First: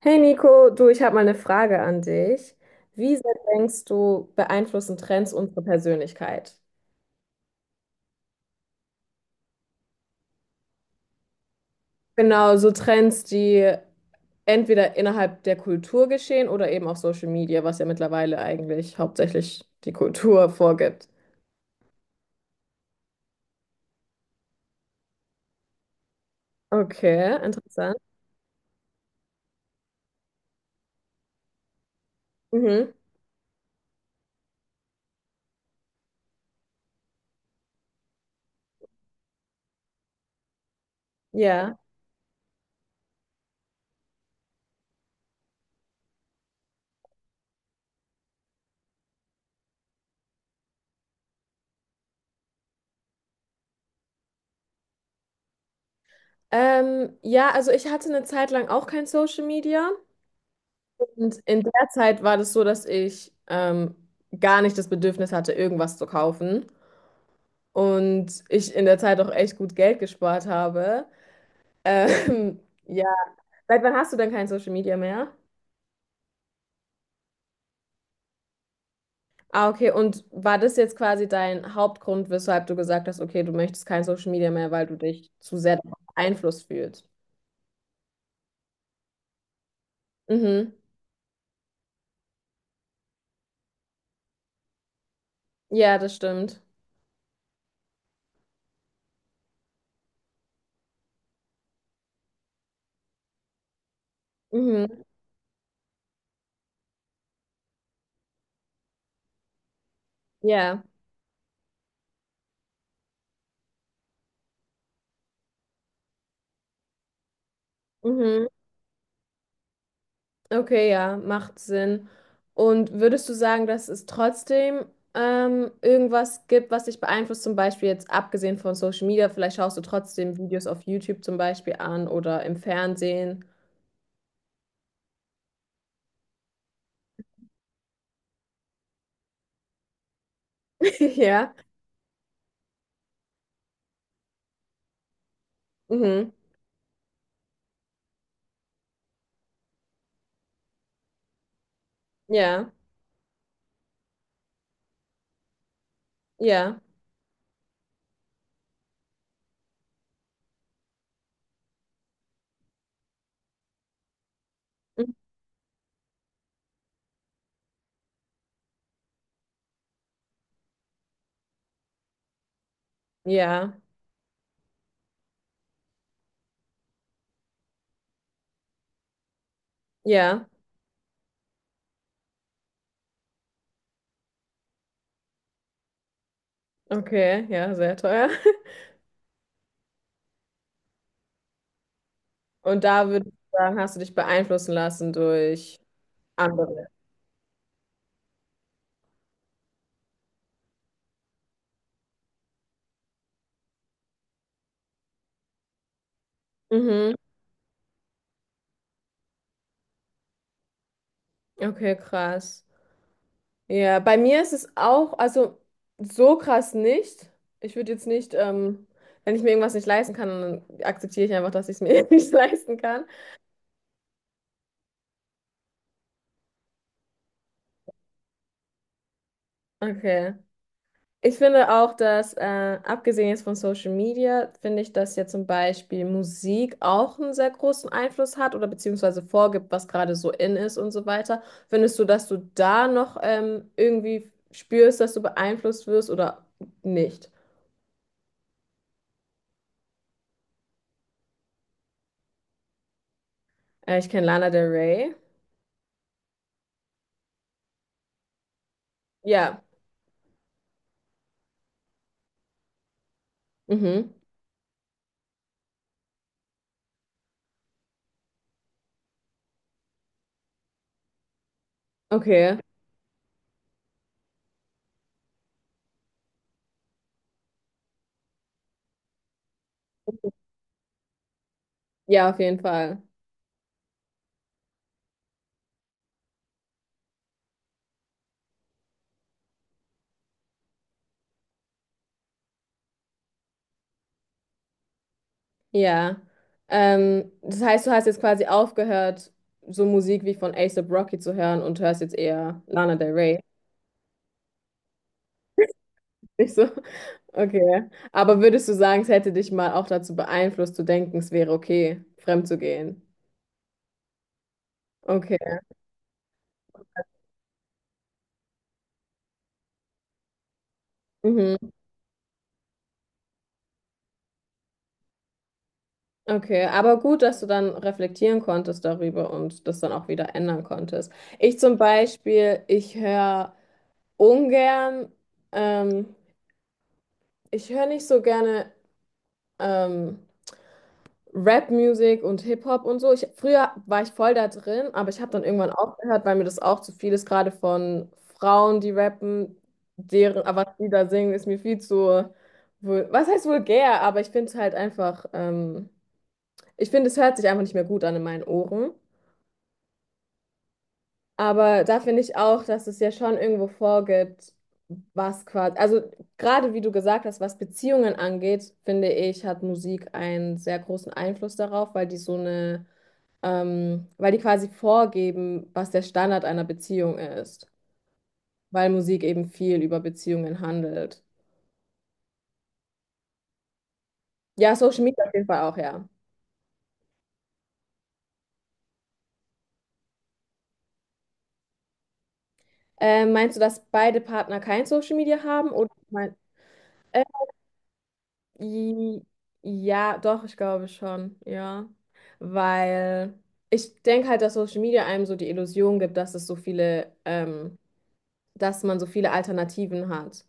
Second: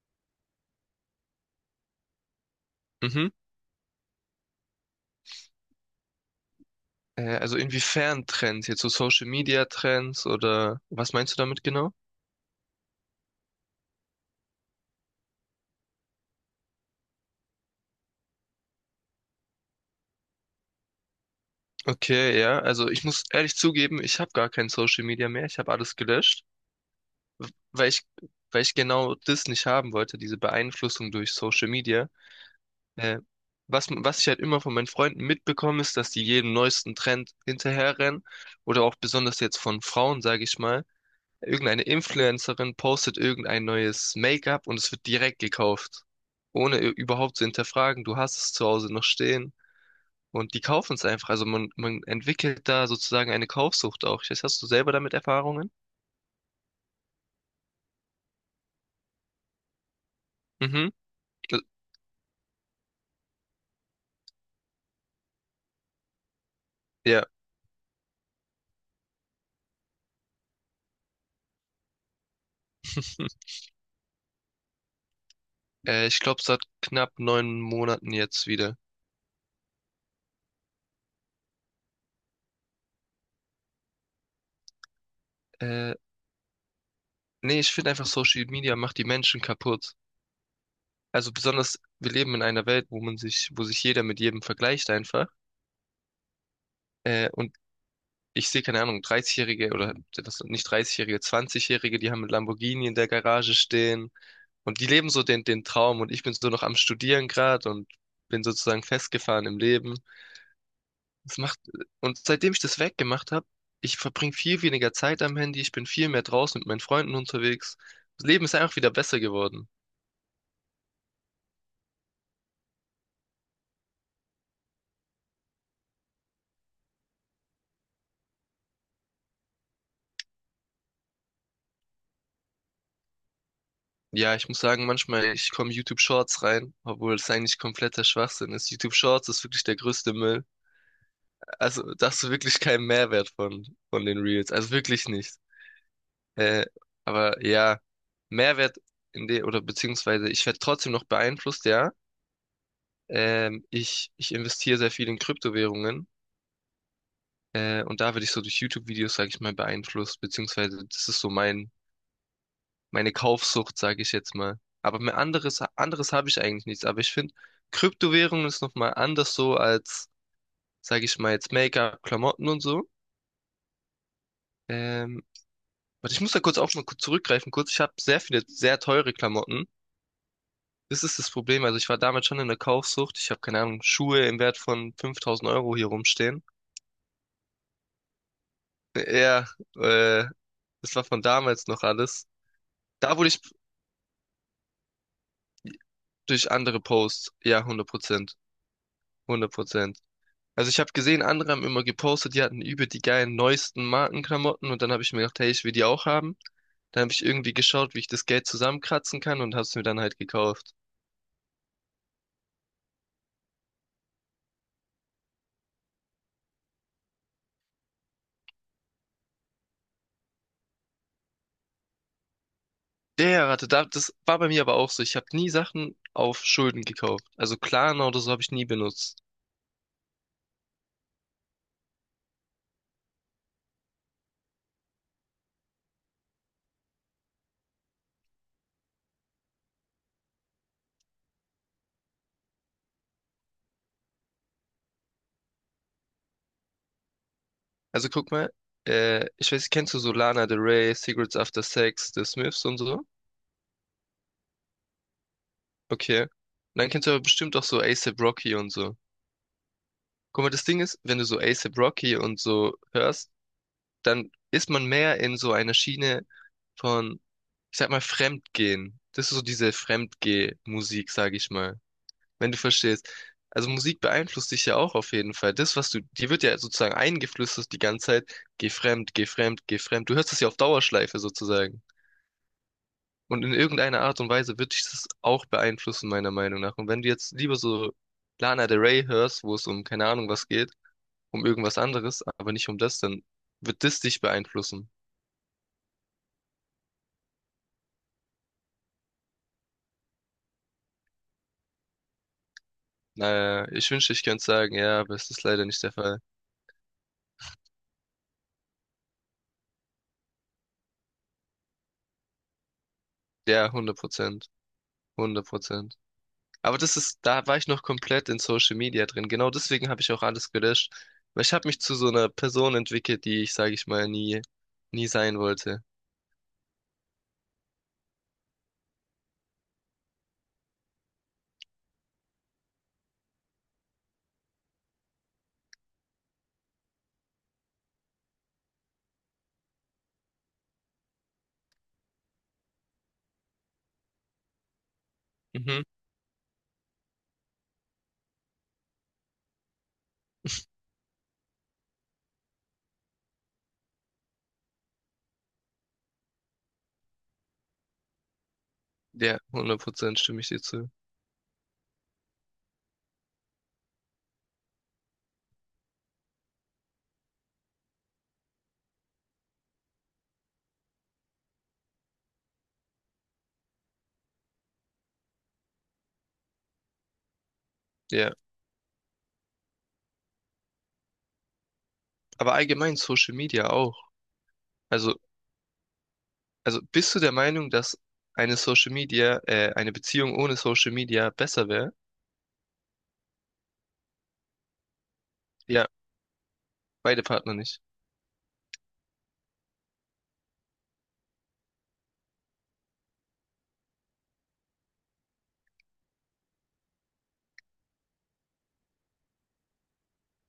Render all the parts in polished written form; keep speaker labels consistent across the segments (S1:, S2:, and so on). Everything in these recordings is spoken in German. S1: Hey Nico, du, ich habe mal eine Frage an dich. Wie
S2: Mhm.
S1: sehr denkst du, beeinflussen Trends unsere Persönlichkeit?
S2: Also inwiefern Trends? Jetzt so Social Media Trends oder was meinst du damit genau?
S1: Genau, so Trends, die entweder innerhalb der Kultur geschehen oder eben auf Social Media, was ja mittlerweile eigentlich hauptsächlich die Kultur vorgibt.
S2: Okay, ja. Also ich muss ehrlich zugeben, ich habe gar kein Social Media mehr. Ich habe alles gelöscht,
S1: Okay,
S2: weil
S1: interessant.
S2: ich, weil ich genau das nicht haben wollte, diese Beeinflussung durch Social Media.
S1: Mhm,
S2: Äh, was ich halt immer von meinen Freunden mitbekomme, ist, dass die jeden neuesten Trend hinterherrennen oder auch besonders jetzt von Frauen, sage ich mal.
S1: ja.
S2: Irgendeine Influencerin postet irgendein neues Make-up und es wird direkt gekauft. Ohne überhaupt zu hinterfragen. Du hast es zu Hause noch stehen. Und die kaufen es einfach. Also man entwickelt da sozusagen eine Kaufsucht auch. Ich weiß, hast du selber damit Erfahrungen?
S1: Ja, also ich hatte eine Zeit lang auch kein Social Media
S2: Mhm.
S1: und
S2: Äh,
S1: in der Zeit war das so, dass ich gar nicht das Bedürfnis hatte, irgendwas zu kaufen.
S2: Ja.
S1: Und ich in der Zeit auch echt gut Geld gespart habe. Ähm, ja, seit wann hast du denn kein Social Media mehr?
S2: Ich glaube, seit knapp 9 Monaten jetzt wieder.
S1: Ah, okay. Und war das jetzt quasi dein Hauptgrund, weshalb du gesagt hast, okay, du möchtest kein Social Media mehr, weil du dich zu sehr davon
S2: Äh,
S1: beeinflusst fühlst?
S2: nee, ich finde einfach, Social Media macht die Menschen kaputt.
S1: Mhm.
S2: Also besonders, wir leben in einer Welt, wo sich jeder mit jedem vergleicht einfach.
S1: Ja, das stimmt.
S2: Und ich sehe, keine Ahnung, 30-Jährige oder was, nicht 30-Jährige, 20-Jährige, die haben mit Lamborghini in der Garage stehen und die
S1: Mhm.
S2: leben so den Traum und ich bin so noch am Studieren gerade und bin sozusagen festgefahren im Leben.
S1: Ja.
S2: Das macht, und seitdem ich das weggemacht habe, ich verbringe viel weniger Zeit am Handy, ich bin viel mehr draußen mit meinen Freunden unterwegs. Das Leben
S1: Mhm.
S2: ist einfach wieder besser geworden.
S1: Okay, ja, macht Sinn. Und würdest du sagen, dass es trotzdem irgendwas gibt, was dich beeinflusst, zum Beispiel jetzt abgesehen von Social Media, vielleicht schaust du trotzdem Videos auf YouTube zum Beispiel an oder im Fernsehen.
S2: Ja, ich muss sagen, manchmal, ich komme YouTube Shorts rein, obwohl es eigentlich kompletter Schwachsinn ist. YouTube Shorts ist wirklich der größte Müll.
S1: Ja,
S2: Also, da hast du wirklich keinen Mehrwert von den Reels. Also wirklich nicht.
S1: mhm.
S2: Äh, aber ja, Mehrwert oder beziehungsweise ich werde trotzdem noch beeinflusst, ja.
S1: Ja,
S2: Ich investiere sehr viel in Kryptowährungen.
S1: ja,
S2: Und da werde ich so durch YouTube-Videos, sage ich mal, beeinflusst, beziehungsweise das ist so meine Kaufsucht, sage ich jetzt mal. Aber
S1: mhm.
S2: mehr anderes habe ich eigentlich nichts. Aber ich finde, Kryptowährungen ist nochmal anders so als, sage ich mal, jetzt Make-up, Klamotten und so.
S1: Ja,
S2: Ähm, Warte, ich muss da kurz auch mal kurz zurückgreifen. Kurz, ich habe sehr viele sehr teure Klamotten.
S1: ja,
S2: Das ist das Problem. Also ich war damals schon in der Kaufsucht. Ich habe keine Ahnung, Schuhe im Wert von 5000 Euro hier rumstehen.
S1: okay, ja, sehr teuer.
S2: Ja, äh, das war von damals noch alles.
S1: Und da
S2: Da wurde
S1: würdest du
S2: ich
S1: sagen, hast du dich beeinflussen lassen durch
S2: durch andere
S1: andere.
S2: Posts. Ja, 100%. 100%. Also ich habe gesehen, andere haben immer gepostet, die hatten über die geilen neuesten Markenklamotten und dann habe ich mir gedacht, hey, ich will die auch haben. Dann habe
S1: Mhm.
S2: ich irgendwie geschaut, wie ich das Geld zusammenkratzen kann und habe es mir dann halt gekauft.
S1: Okay, krass. Ja, bei mir ist es auch, also so krass nicht. Ich würde jetzt nicht, wenn ich mir irgendwas nicht leisten kann, dann akzeptiere ich einfach, dass ich es mir nicht leisten kann.
S2: Das war bei mir aber auch so. Ich habe nie Sachen auf Schulden gekauft. Also Klarna oder so habe ich nie benutzt.
S1: Okay. Ich finde auch, dass, abgesehen jetzt von Social Media, finde ich, dass ja zum Beispiel Musik auch einen sehr großen Einfluss hat oder beziehungsweise vorgibt, was gerade so in ist und so weiter. Findest du, dass du da noch irgendwie spürst, dass du beeinflusst wirst oder nicht?
S2: Also guck mal, ich weiß, kennst du so Lana Del Rey, Cigarettes After Sex, The Smiths und so?
S1: Ich kenne Lana Del Rey.
S2: Okay. Und dann kennst du aber bestimmt auch so A$AP Rocky und so.
S1: Ja.
S2: Guck mal, das Ding ist, wenn du so A$AP Rocky und so hörst,
S1: Mhm.
S2: dann ist man mehr in so einer Schiene von, ich sag mal, Fremdgehen. Das ist so diese Fremdgeh-Musik, sag ich mal, wenn
S1: Okay,
S2: du verstehst. Also Musik beeinflusst dich ja auch auf jeden Fall. Dir wird ja sozusagen eingeflüstert die ganze Zeit, geh fremd, geh fremd, geh fremd. Du hörst es ja auf Dauerschleife sozusagen.
S1: ja, auf jeden Fall.
S2: Und in irgendeiner Art und Weise wird dich das auch beeinflussen, meiner Meinung nach. Und wenn du jetzt lieber so Lana Del Rey hörst, wo es um keine Ahnung was geht, um irgendwas anderes, aber nicht um das, dann wird das dich beeinflussen.
S1: Ja. Das heißt, du hast jetzt quasi aufgehört, so Musik wie von A$AP Rocky zu hören und hörst jetzt eher Lana Del Rey.
S2: Naja, ich wünschte, ich könnte sagen, ja, aber es ist leider nicht der Fall.
S1: Nicht so? Okay. Aber würdest du sagen, es hätte dich mal auch dazu beeinflusst, zu denken, es wäre okay, fremd zu gehen?
S2: Ja, 100%. Hundert
S1: Okay.
S2: Prozent. Aber das ist, da war ich noch komplett in Social Media drin. Genau deswegen habe ich auch alles gelöscht. Weil ich
S1: Mhm.
S2: habe mich zu so einer Person entwickelt, die ich, sage ich mal, nie sein wollte.
S1: Okay. Aber gut, dass du dann reflektieren konntest darüber und das dann auch wieder ändern konntest. Ich zum Beispiel, ich höre ungern, ähm, ich höre nicht so gerne. ähm, Rap-Musik und Hip-Hop und so. Ich, früher war ich voll da drin, aber ich habe dann irgendwann
S2: Mhm.
S1: aufgehört, weil mir das auch zu viel ist, gerade von Frauen, die rappen, deren, aber was die da singen, ist mir viel zu, was heißt vulgär, aber ich finde es halt einfach, ich finde, es hört sich einfach nicht mehr gut an in meinen Ohren.
S2: Ja, 100% stimme ich dir zu.
S1: Aber da finde ich auch, dass es ja schon irgendwo vorgibt, was quasi, also gerade wie du gesagt hast, was Beziehungen angeht, finde ich, hat Musik einen sehr großen Einfluss darauf, weil die so eine weil die quasi vorgeben, was der Standard einer Beziehung ist,
S2: Ja,
S1: weil Musik eben viel über Beziehungen handelt.
S2: aber allgemein Social Media auch.
S1: Ja, Social
S2: Also,
S1: Media auf jeden Fall auch, ja.
S2: also bist du der Meinung, dass eine eine Beziehung ohne Social Media besser wäre?
S1: Meinst du, dass beide Partner kein Social Media haben?
S2: Ja,
S1: Oder mein, äh,
S2: beide Partner nicht.
S1: i- ja, doch, ich glaube schon, ja. Weil ich denke halt, dass Social Media einem so die Illusion gibt, dass es so viele, dass man so viele Alternativen hat.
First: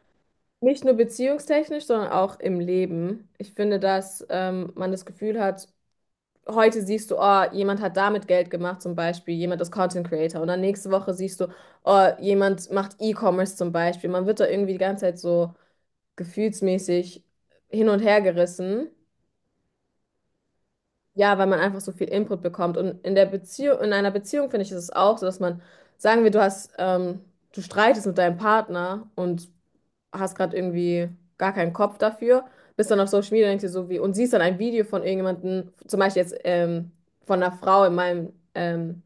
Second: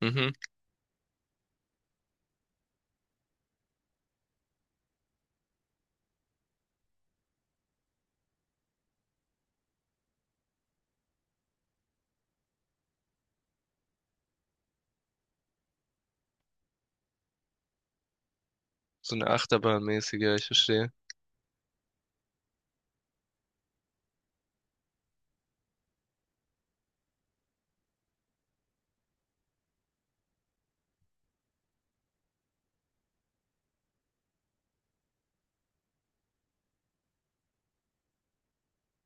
S2: Mhm.
S1: Nicht nur beziehungstechnisch, sondern auch im Leben. Ich finde, dass man das Gefühl hat, heute siehst du, oh, jemand hat damit Geld gemacht, zum Beispiel, jemand ist Content Creator. Und dann nächste Woche siehst du, oh, jemand macht E-Commerce zum Beispiel. Man wird da irgendwie die ganze Zeit so gefühlsmäßig hin und her gerissen.
S2: So eine Achterbahnmäßige, ich verstehe.
S1: Ja, weil man einfach so viel Input bekommt. Und in der Beziehung, in einer Beziehung finde ich, ist es auch so, dass man, sagen wir, du hast, du streitest mit deinem Partner und hast gerade irgendwie gar keinen Kopf dafür, bist dann auf Social Media und denkst dir so wie, und siehst dann ein Video von irgendjemandem, zum Beispiel jetzt von einer Frau in meinem,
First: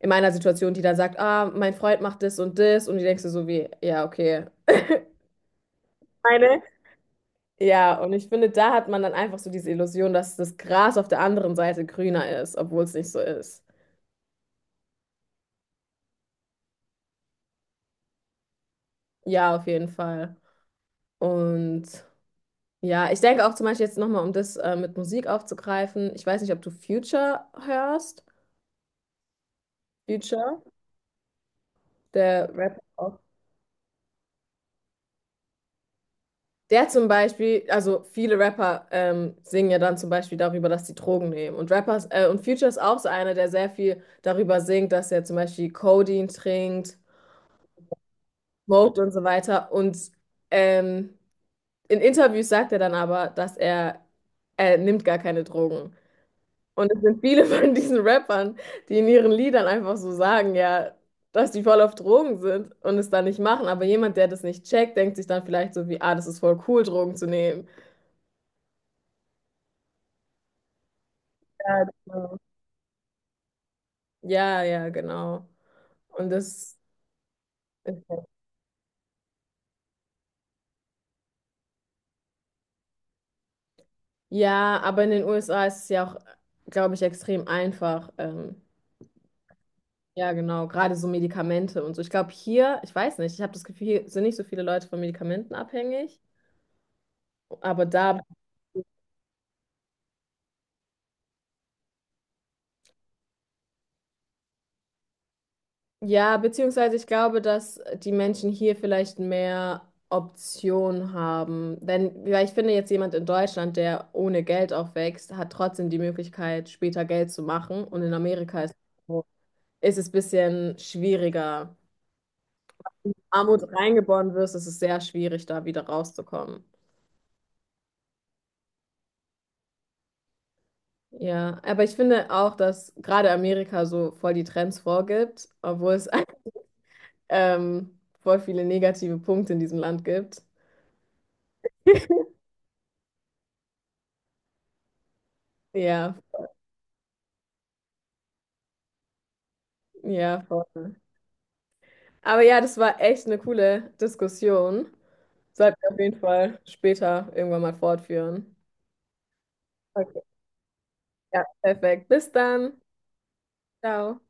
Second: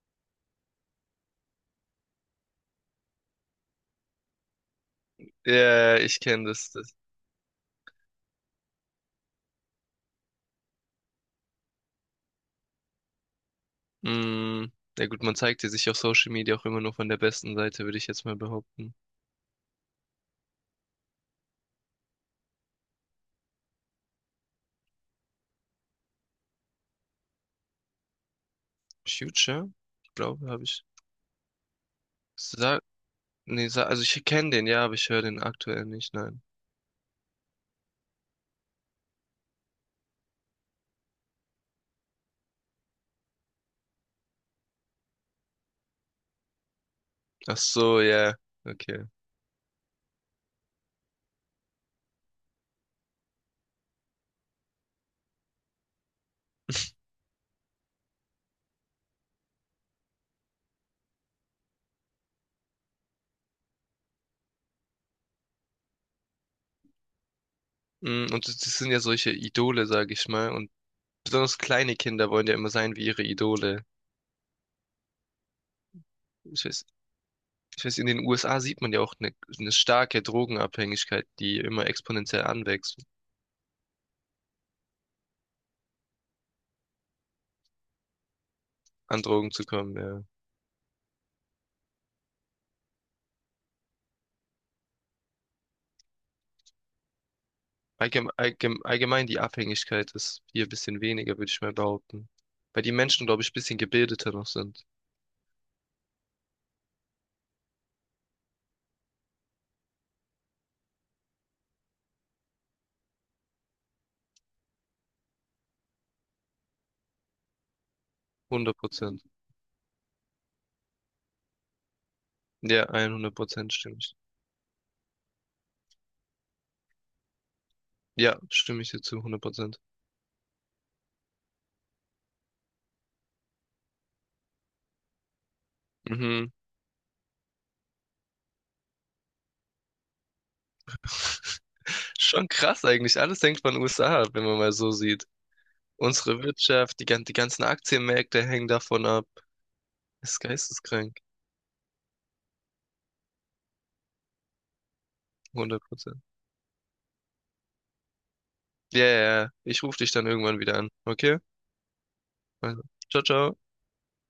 S1: in meiner Situation, die dann sagt, ah, mein Freund macht das und das, und die denkst du so wie, ja, okay.
S2: Ja, ich kenne
S1: Meine?
S2: das.
S1: Ja, und ich finde, da hat man dann einfach so diese Illusion, dass das Gras auf der anderen Seite grüner ist, obwohl es nicht so ist.
S2: Mm, ja gut, man zeigt ja sich auf Social Media auch immer nur von der besten Seite, würde ich jetzt mal behaupten.
S1: Ja, auf jeden Fall. Und ja, ich denke auch zum Beispiel jetzt nochmal, um das mit Musik aufzugreifen, ich weiß nicht, ob du Future hörst.
S2: Future? Ich glaube,
S1: Future?
S2: habe ich.
S1: Der Rapper
S2: Sa
S1: auch.
S2: nee, Sa also ich kenne den, ja, aber ich höre den aktuell nicht, nein.
S1: Der zum Beispiel, also viele Rapper singen ja dann zum Beispiel darüber, dass sie Drogen nehmen. Und Rappers, und Future ist auch so einer, der sehr viel darüber singt, dass er zum Beispiel Codein trinkt,
S2: Ach so, ja,
S1: smoked
S2: okay.
S1: und so weiter. Und ähm, in Interviews sagt er dann aber, dass er nimmt gar keine Drogen. Und es sind viele von diesen Rappern, die in ihren Liedern einfach so sagen, ja, dass die voll auf Drogen sind und es dann nicht machen. Aber jemand, der das nicht checkt, denkt sich dann vielleicht so wie, ah, das ist voll cool, Drogen zu nehmen.
S2: Mm, und das sind ja solche Idole, sage ich mal. Und besonders
S1: Ja,
S2: kleine Kinder
S1: genau.
S2: wollen ja immer sein wie ihre Idole.
S1: Ja, ja, genau. Und
S2: Ich
S1: das,
S2: weiß, ich weiß, in den USA sieht man ja auch eine starke Drogenabhängigkeit, die immer exponentiell anwächst,
S1: ja, aber in den USA ist es ja auch, glaube ich, extrem einfach.
S2: an Drogen zu kommen, ja.
S1: Ja, genau, gerade so Medikamente und so. Ich glaube, hier, ich weiß nicht, ich habe das Gefühl, hier sind nicht so viele Leute von Medikamenten abhängig. Aber da,
S2: Allgemein, die Abhängigkeit ist hier ein bisschen weniger, würde ich mal behaupten. Weil die Menschen, glaube ich, ein bisschen gebildeter noch sind.
S1: ja, beziehungsweise ich glaube, dass die Menschen hier vielleicht mehr Optionen haben. Denn, weil ich finde, jetzt jemand in Deutschland, der ohne Geld aufwächst, hat trotzdem die Möglichkeit, später Geld zu machen. Und in Amerika ist
S2: 100%.
S1: ist es ein bisschen schwieriger.
S2: Ja, 100
S1: Armut
S2: Prozent stimme ich.
S1: reingeboren wirst, ist es sehr schwierig, da wieder rauszukommen.
S2: Ja, stimme ich dir zu, 100%.
S1: Ja, aber ich finde auch, dass gerade Amerika so voll die Trends vorgibt, obwohl es
S2: Mhm.
S1: voll viele negative Punkte in diesem Land gibt.
S2: Schon krass eigentlich. Alles hängt von USA ab, wenn man mal so sieht.
S1: Ja,
S2: Unsere Wirtschaft, die ganzen Aktienmärkte hängen davon ab. Das ist
S1: ja, voll.
S2: geisteskrank.
S1: Aber ja, das war echt eine coole Diskussion. Sollten
S2: 100
S1: wir auf jeden
S2: Prozent.
S1: Fall später irgendwann mal fortführen.
S2: Ja, ja, ja. Ich rufe dich
S1: Okay.
S2: dann irgendwann wieder an. Okay?
S1: Ja, perfekt. Bis dann.
S2: Also, ciao, ciao.
S1: Ciao.